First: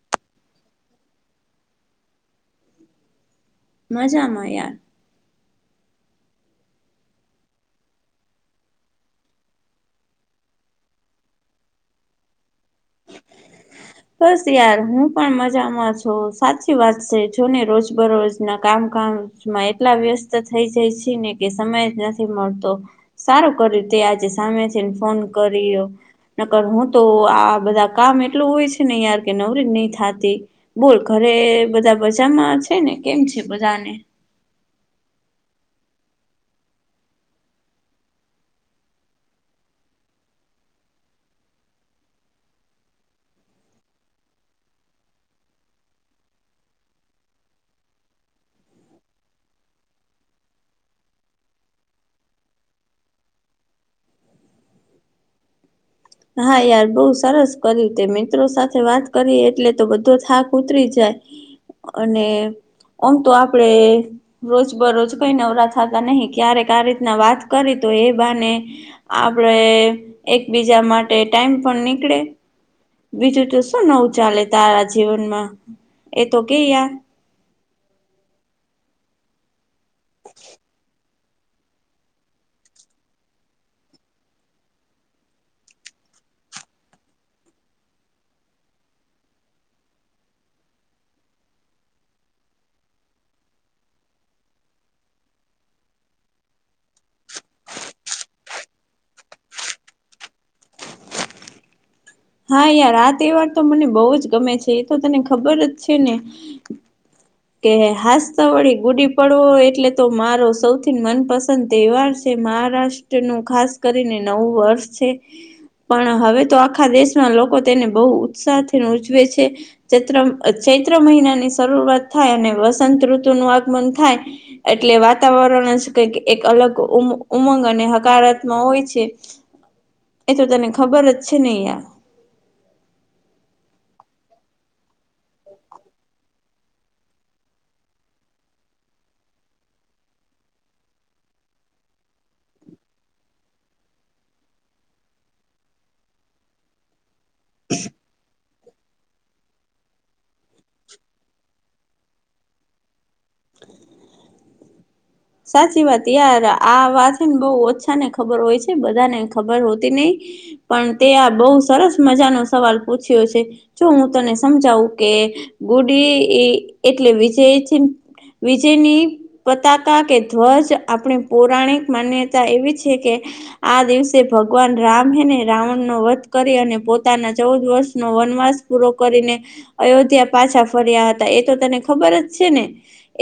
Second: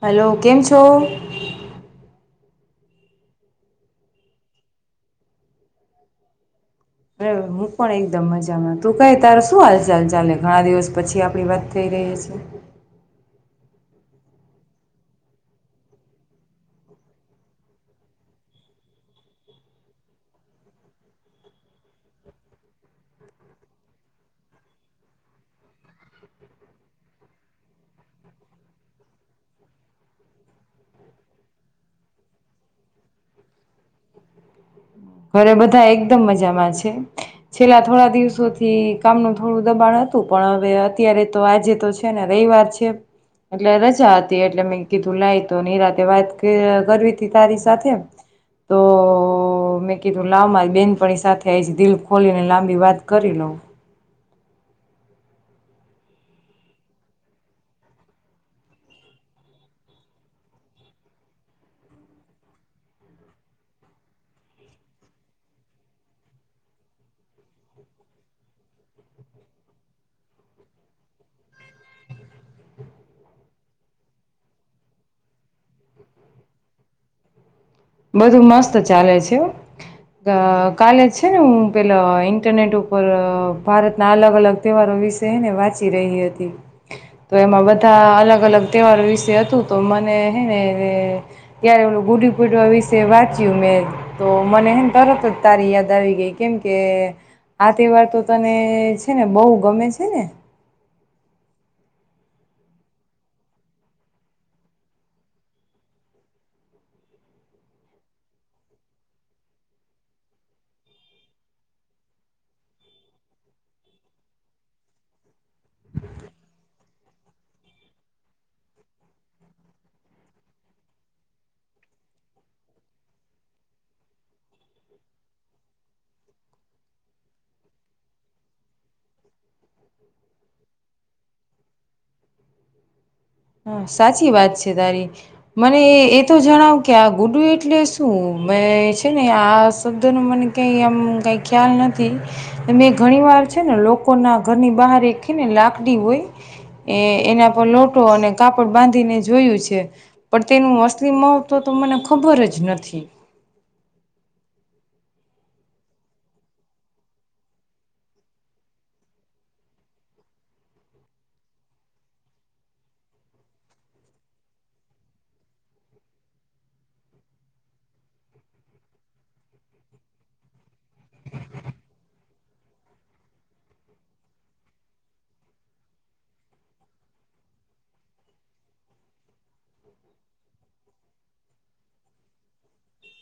Hello કેમ છો? મજામાં યાર. અરે હું પણ એકદમ મજામાં. તું ક તાર શું હાલચાલ ચાલે ઘણા દિવસ પછી આપણી વાત થઈ તે છે. હ બસ યાર હું પણ મજામાં છું. સાચી વાત છે જોને રોજ બરોજ ના કામ માં એટલા વ્યસ્ત થઈ જાય છે ને કે સમય જ નથી મળતો. સારું કર્યું તે આજે સામે છે ને ફોન કર્યો. નકર હું તો આ બધા કામ એટલું હોય છે ને યાર કે નવરી નહી થાતી બોલ ઘરે બધા બજારમાં છે ને કેમ છે બધા ને. ઘરે બધા એકદમ મજામાં છે. છેલ્લા થોડા દિવસો થી કામનું થોડું દબાણ હતુ. પણ હવે અત્યારે તો આજે તો છે ને રવિવાર છે એટલે રજા હતી એટલે મેં કીધું લાઈ તો નિરાતેવાત કરવી હતી તારી સાથે તો મે કે તું લાંબ બેનપણી સાથે એ જ દિલ ખોલીને લાંબી વાત કરી લઉં. હા યાર, બઉ સરસ કર્યું તે મિત્રો સાથે વાત કરી એટલે તો બધો થાક ઉતરી જાય અને આમ તો આપડે રોજ બરોજ કઈ નવરા થતા નહી ક્યારેક આ રીતના વાત કરી તો એ બાને આપણે એકબીજા માટે ટાઈમ પણ નીકળે. બીજું તો શું નવું ચાલે તારા જીવનમાં એ તો કે? બધું મસ્ત ચાલે છે. કાલે જ છે ને હું પેલા ઇન્ટરનેટ ઉપર ભારતના અલગ અલગ તહેવારો- - વાંચી રહી હતી તો એમાં બધા અલગ અલગ તહેવાર વિશે હતું તો- - હે ને ત્યારે એું ગુડી પડવા- - વિશે વાંચ્યું મેં તો મને એમ તરત જ તારી યાદ આવી ગઈ કેમ કે- - આ તહેવાર તો તને છે ને બહુ ગમે છે ને? હા યાર આ તહેવાર તો મને બહુ જ ગમે છે એ તો તને ખબર જ છે ને? કે હાાસતા વળી ગુડી પડવો એટલે તો મારો સૌથી મનપસંદ તહેવાર છે. મહારાષ્ટ્ર નું ખાસ કરીને નવું વર્ષ છે પણ હવે તો આખા દેશ- - લોકો તેને બહુ ઉત્સાહથી ઉજવે છે ચ ચૈત્ર મહિના ની શરૂઆત અને વસંત ઋતુ નું આગમન થાય એટલે વાતાવરણ જ ક એક અલગ ઉમ- - ઉમંગ અને હકારાત્મ હોય છે એ તો તને ખબર જ છે નેં? હા સાચી વાત છે તારી મને એતો જણાવ કે આ ગુડુ એટલે શું? મેં છે ને આ શબ્દ ન મને કઈ આમ કઈ ખ્યાલ નથી મેં ઘણી વાર છે ને લોકો ના ઘરની બહાર એકખી ને લાકડી હોય એ એના પર લોટ ટો અને કાપડ બાંધીને જોયું છે પણ તેનું અસલી મહત્વ તો મને ખબર જ નથી. [inaudible] સાચી વાત યાર આ વાત છે ને બહુ ઓછા ને ખબર હોય છે બધાને ખબર હોતી નહિ. પણ તે આ બહુ સરસ મજા નો સવાલ પૂછ્યો છે જો હું તને સમજાવું કે ગુડી એ એટલે વિજય વિજયની પતાક તા કે ધ્વજ આપણી પૌરાણિક માન્યતા એવી છે કે આ દિવસે ભગવાન રામ રામ હેને રાવણ નો વધ કરી અને પોતાના ચૌદ વર્ષ નો વનવાસ પૂરો કરીને અયોધ્યા પાછા ફર્યા હતા એ તો તને ખબર જ છે ને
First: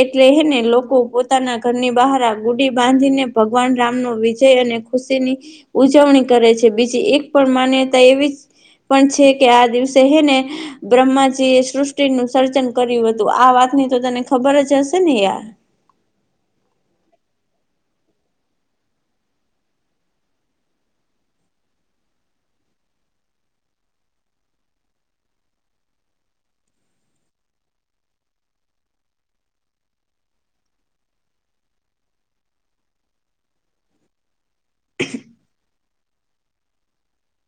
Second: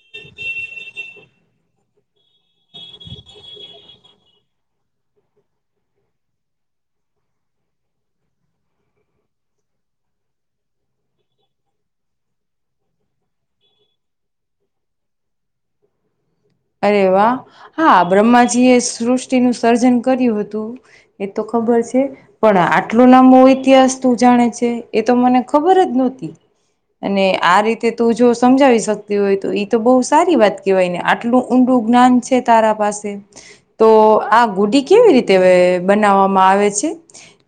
એટલે હે ને લોકો પોત પોતા ના ઘરની બહાર ગુડી બાંધીને ભગવાન રામનો વિજય અને ખુશી ની ઉજવણી કરે છે બીજી એક પણ માન્યતા એવી પણ છે કે આ દિવસે હે ને બ્રહ્માજી એ સૃષ્ટિનું સર્જન કર્યું હતું આ વાત ની તો તને ખબર જ હશે ને યાર. અરે વાહ હા બ્રહ્માજી એ સૃષ્ટિ નું સર્જન કર્યું હતું એ તો ખબર છે. પણ આટલું લાબો ઇતિહાસ તું જાણે છે એ તો મને ખબર જ નહોતી. અને આ રીતે તું જો સમજાવી શકતી હોય તો એ તો બહુ સારી વાત કહેવાય ને આટલું ઊંડું જ્ઞાન છે તારા પાસે તો આ ગુડી કેવી રીતે બનાવવામાં આવે આવે છે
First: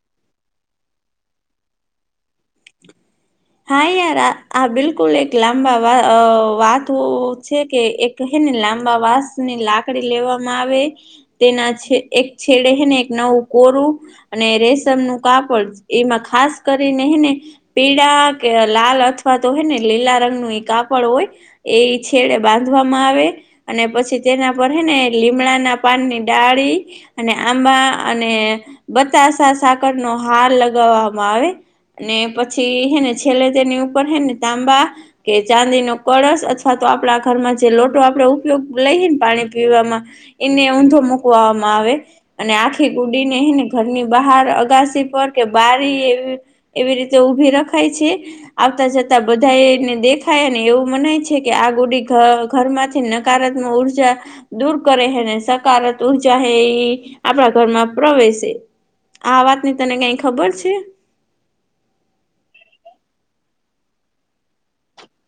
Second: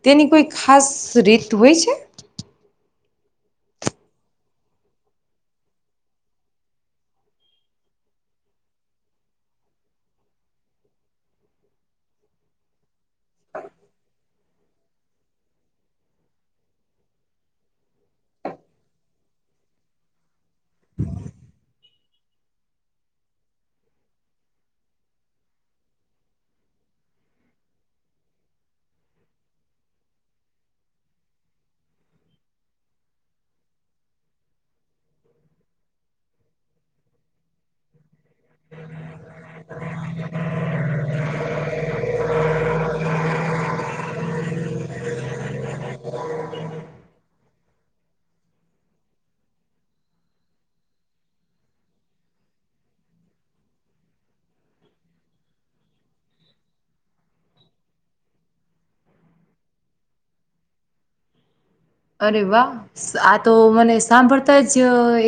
તેની કોઈ ખાસ રીત હોય છે. [inaudible] હા યાર આ આ બિલકુલ એક લાંબા વા વાત છે કે એક લાંબા વાસ ની લાકડી લેવામાં આવે તેના એક છેડેને એક નવું કોરું અને રેશમ નું કાપડ એમાં ખાસ કરીને એને પીળા કે લાલ અથવા તો હોય ને લીલા રંગ નુ કાપડ હોય એ છેડે બાંધવામાં આવે અને પછી તેના પર હે ને લીમડાના પાનની ડાળી અને આંબા અને ને બતાસા સાકર નો હાર લગાવવામાં આવે અને પછી હેને છેલ્લે તેની ઉપર છેે ને તાંબા કે ચાંદી નો કળશ અથવા તો આપડા ઘરમાં જે લોટો ઉપયોગ લઈને પાણી પીવામાં એને ઊંધો મુકવામાં આવે અને આખી ગુડી નેને ઘરની બહાર અગાસી પર કે બારી એવી એવી રીતે ઉભી રખ ખા છે આવતા જતા બધાને દેખાય અને એવું મનાય છે કે આ ગુડી ઘર માંથી નકારાત્મક ઉર્જા દૂર કરે હેને સકાર ઉર્જા હે એ આપણા ઘર માં પ્રવેશે આ વાતની તને કઈ ખબર છે. અરે વાહ આ તો મને સાંભળતા જ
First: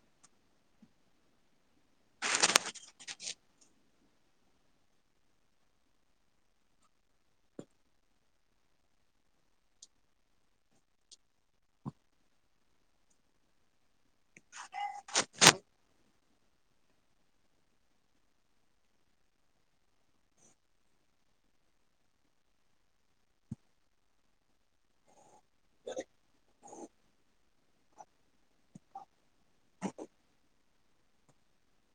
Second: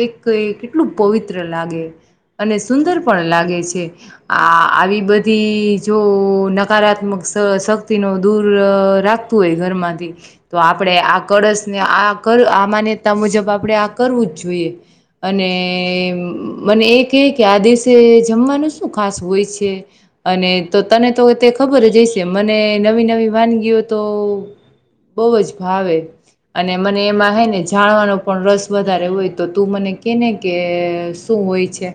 એક કેટલું પવિત્ર લાગે. [unintelligible] અને સુંદર પણ લાગે છે આ આવી બધી જો નકારાત્મક શ શક્તિનુ દૂર રાખતું હોય ઘરમાંથી તો આપણેે આ કળશને આ કર આ માન્યતા મુજબ આપણે આ કરવું જ જોઈએ અને મને એ કે આ દિવસે જમવાનું શું ખાસ હોય છે, અને તો તને તો તે ખબર જ હશે મને નવી નવી વાનગીઓ તો બહુ જ ભાવે અને મને એમાં હે ને જાણવાનો પણ રસ વધારે હોય તો તું મને કેને કે શું હોય છે.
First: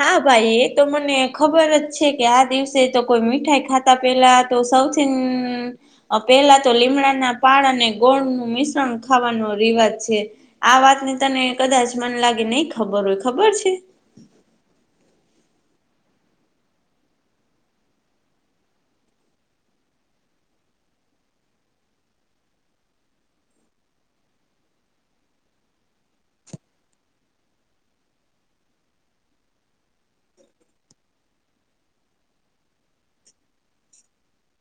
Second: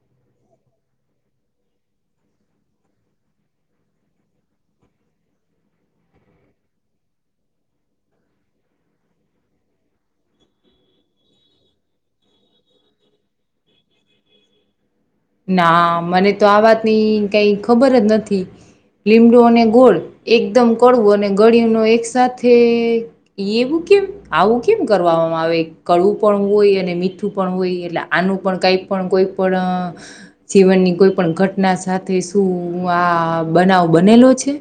હા ભાઈ એ તો મને ખબર જ છે, કે આ દિવસે તો કોઈ મીઠાઈ ખાતા પેલા તો સૌથી પહેલા તો લીમડાના પાળ અને ગોળ નું મિશ્રણ ખાવાનો રી [unintelligible] છે, આ વાતને તને કદાચ મન લાગે નહી ખબર હોય ખબર છે. ના મને તો આ વાતની કઈ ખબર જ નથી. લીમડું અને ગોળ એકદમ કડવું અને ગળી નુ એક સાથે એવું કેમ આવું કેમ કરવામાં આવે કળું પણ હોય અને મીઠું પણ હોય એટલે આનું પણ કાઈ પણ કોઈ પણ અ જીવનની કોઈ પણ ઘટના સાથે શું આ બનાવ બનેલો છે.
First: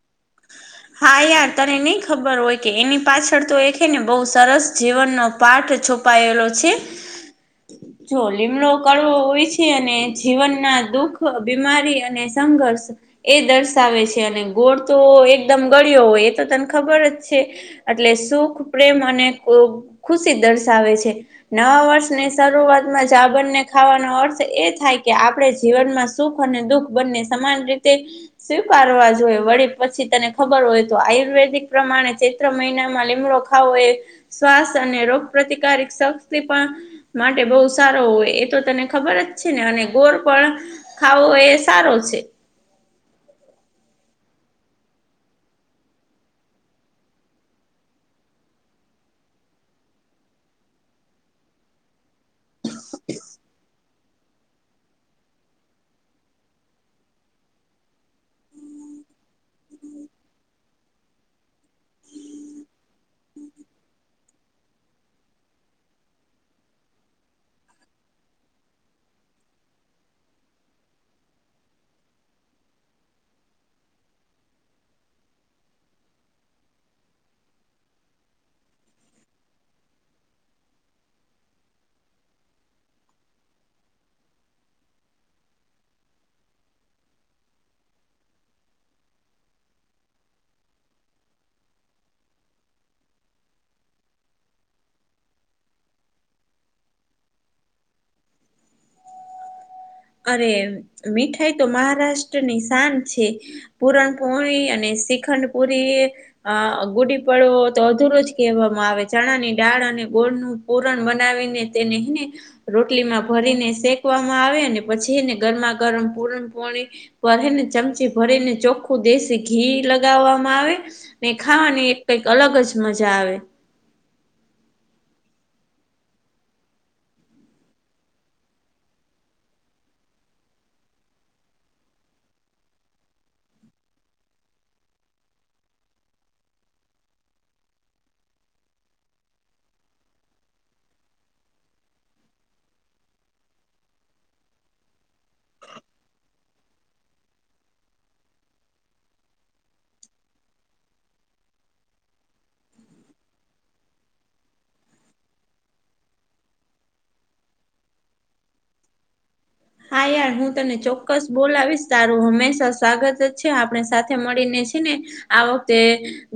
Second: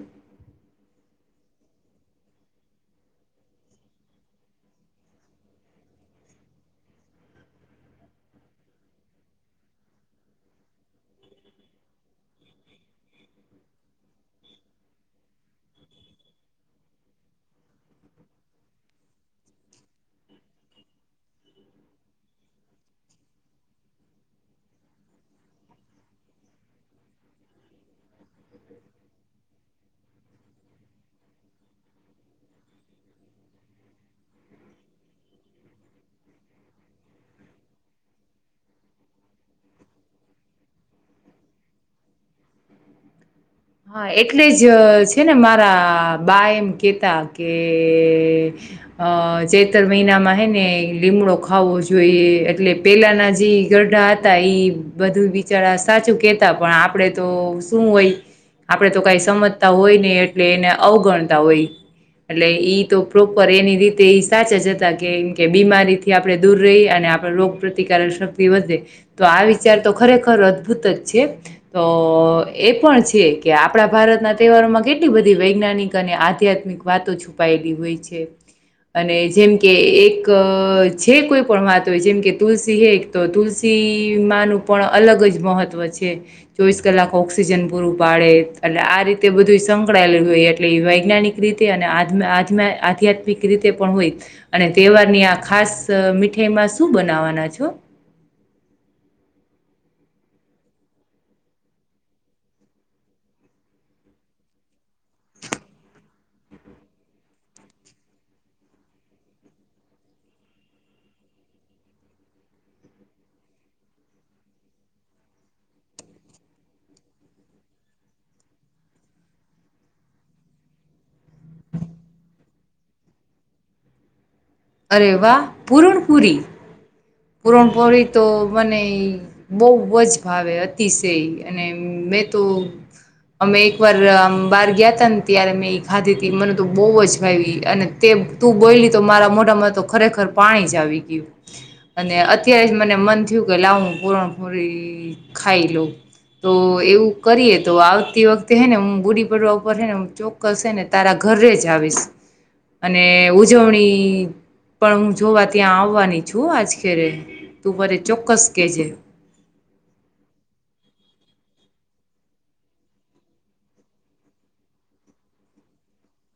[inaudible] હા યાર તને નહી ખબર હોય કે એની પાછળ તો એે ને બહુ સરસ જીવનનો પાઠ. છુપાયેલો છે. જો લીમડો કરવો હોય છે, અને જીવન ના દુઃખ બીમારી અને સંઘર્ષ એ દર્શાવે છે, અને ગોળ તો એકદમ ગળયો હોય એ તો તને ખબર જ છે. એટલે સુખ પ્રેમ અને ખુશી દર્શાવે છે, નવા વર્ષને. શરૂઆતમાં જ બંને ખાવાનો અર્થ એ થાય કે આપણે જીવનમાં સુખ અને દુઃખ બંને સમાન રીતે સ્વીકારવા જોઈએ વળી પછી તને ખબર હોય તો આયુર્વેદિક પ્રમાણે મહિનામાં લીમડો ખાવો એ શ્વાસ અને રોગ પ્ર્રતિકારક શક્તિ પણ. માટે બહુ સારો હોય એ તો તને ખબર જ છે, ને અને ગોર પણ ખાવો હોય એ સારો છે. [inaudible] હા એટલે જ છે, ને મારા બા એમ કેતા કે. અ [unintelligible] મહિનામાં હે ને લીમડો ખાવો જોઈએ એટલે પેલાના જે. [unintelligible] હતા બધું બિચારા સાચું કેતા પણ આપડે તો શું હોય. આપડણે તો કઈ સમજતા હોય ને એટલે એને અવગણતા હોય. એટલે ઈ તો પ્રોપર એની રીતે સાચા જ હતા કેમ કે બીમારીથી આપણે દૂર રહી અને. આપ રોગ પ્રતિકારક શક્તિ વધે તો આ વિચાર તો ખરેખર અદભુત જ છે, તો. [unintelligible] પણ છે. કે આપણા ભારતના તહેવારોમાં કેટલી બધી વૈજ્ઞાનિક અને આધ્યાત્મિક વાતો છુપાયેલી હોય છે. અને જેમ કે એક જે કોઈ પણ વાત હોય જેમ કે તુલસી હે એક તો તુલસી. ન પણ અલગ જ મહત્વ છે, ચોવીસ કલાક ઓક્સિજન પૂરું. પાડે એટલે આ રીતે બધું સંકળાયેલું હોય એટલે એ વૈજ્ઞાનિક રીતે અને આધ્યાત્મિક રીતે પણ હોય અને તહેવાર ની આ ખાસ મીઠાઈમાં શું બનાવાના છો. હા [inaudible] અરે મીઠાઈ તો મહારાષ્ટ્રની [unintelligible] છે, પૂરણપોળ અને. શ્રીખંડ પુરી ગુડી પડો તો અધરો જ કહેવામાં આવે ચણાની ડાળ અને. ગોળ નું પૂરણ બનાવીને તેનેને રોટલીમાં ભરીને શેકવામાં આવે પછીને ગરમા ગરમ પૂરમ પાણી ભરે ને ચમચી ભરીને ચોખ્ખું દેશી ઘી. લગાવવામાં આવે ને ખાવાની કઈક અલગ જ મજા આવે. અરે વાહ પૂર્ણપુરી. પૂરણપોરી તો મને બહ જ ભાવે અતિશય અને. મેં તો અમે એક વાર બાર ગયા ત ને ત્યારે મેં ખાધી તી મને તો [unintelligible] અને. તું બોલી તો મારા મોટ. ખરેખર પાણી જ આવી ગયું અને અત્યારે જ મને મન થયું કે લાવું પરણ ખાઈ લો. તો એવું કરીએે તો આવતી વખતે હે ને હું બુડી [unintelligible] ઉપર હે ને ચોક્કસ છેે, ને [unintelligible] ઘરે જ આવીશ અને ઉજવણી પણ હું જોવા ત્યાં આવવાની છું આજખેરે તું મરે ચોક્કસ કેજે. હ [inaudible] હા યાર હું તને ચોક્કસ બોલાવીશ તારું હંમેશા સ્વાગત જ છે આપણે સાથે મળીને ને આ વખતે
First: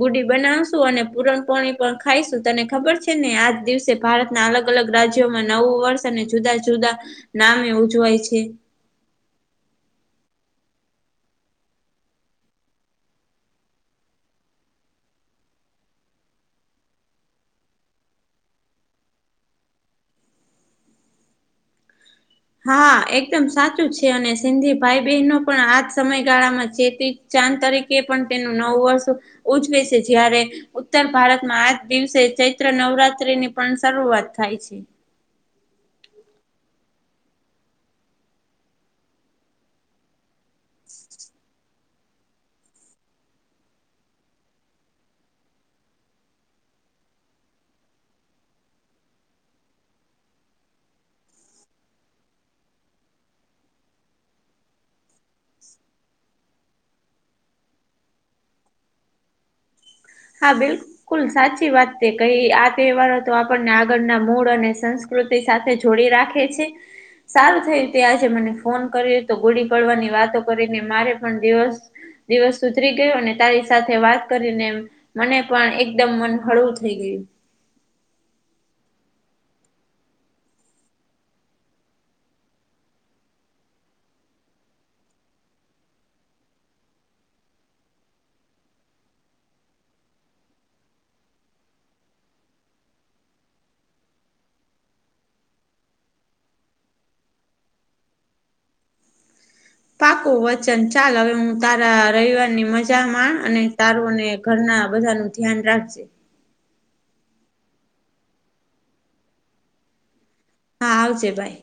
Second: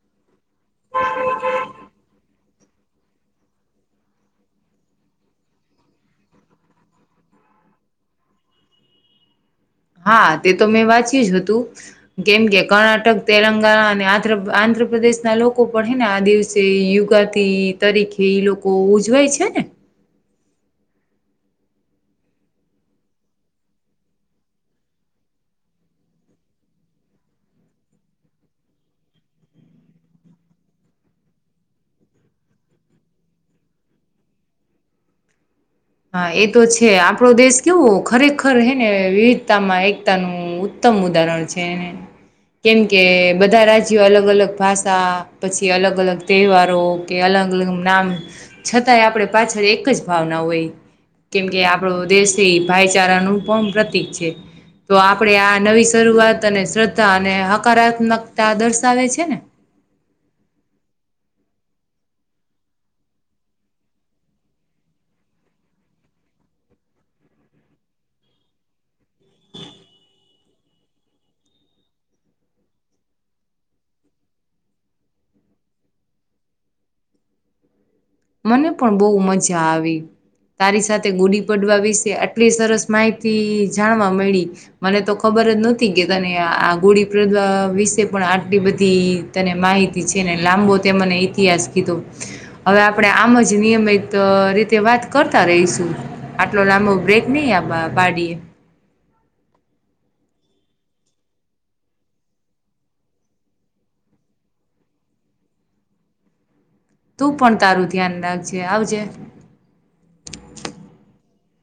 ગુડી બનાવશું અને પુરણ પાણી પણ ખાઈશું. તને ખબર છે ને આજ દિવસે ભારતના અલગ અલગ રાજ્યોમાં નવું વર્ષ અને જુદા જુદા સાામે ઉજવાય છે. હા તે તો મેં વાંચ્યું જ હતું કેમ કે કર્ણાટક તેલંગાણા અને આ્ર આંધ્ર ઉત્ર પ્રદેશ ના લોકો પણ હે ને આ દિવસે યુગાથી તરીકે ઈ લોકો ઉજવાય છે ને. [inaudible] હા એકદમ સાચું છે અને સિંધી ભાઈ બહેનો પણ આજ સમયગાળામાં ચેતી તરીકે પણ તેનું નવું વર્ષ ઉજવે છે જય્યારે ઉત્તર ભારતમાં આ દિવસે ચૈત્ર નવરાત્રી ની પણ શરૂઆત થાય છે. હા એ તો છે આપડો દેશ કેવો ખરેખર હે ને વિવિધતા માં એકતાનું ઉત્ત સમ ઉદહરણ છે. કેમ કે બધા રાજ્યો અલગ અલગ ભાષા પછી અલગ અલગ તહેવારો કે અલગ અલલ નામ છતાંય આપણે પાછળ એક જ ભાવના હોય. કેમ કે આપડો દેશથી ભાઈચારાનું પણ પ્રતીિક છે. તો આપણેે આ નવી શરૂઆત અને શ્રદ્ધા અને હકારાત્મકતા દર્શાવે છે ને. [inaudible] હા બિલકુલ સાચી વાત છે કઈ આ તહેવારો તો આપણને આગળના મૂળ અને સંસ્કૃત. સાથે જોડી રાખે છે. સારું થય તે આજે મને ફોન કર્યો તો ગોડી પડવાની વાતો કરીને મારે પણ દિવસ દિવસ ઉધરી ગયો અને તારી સાથે વાત કરીને મને પણ એકદમ મન હળવું થઈ ગયું. મને પણ બહુ મજા આવી. તારી સાથે ગુડી પડવા વિશે આટલી સરસ માહિતી જાણવા મળી મને તો ખબર જ નથી કે તને આ ગોળી પ્રદા વિશે પણ આટલી બધી તને માહિતી છે ને. લાંબો તે મને ઇતિહાસ કીધો હવે આપણે આમ જ નિયમિત રીતે વાત કરતા રહીશું આટલો લાંબો બ્રેક નહીં આ બા. વાડી [inaudible] પાકોું વચન ચાલ હવે હું તારા રવિવારની મજા માણ અને તારોને ઘરના ના બધા ન ધ્યાન રાખજે. તું પણ તારું ધ્યાન રાખજે આવજે. હા આવજે બાય.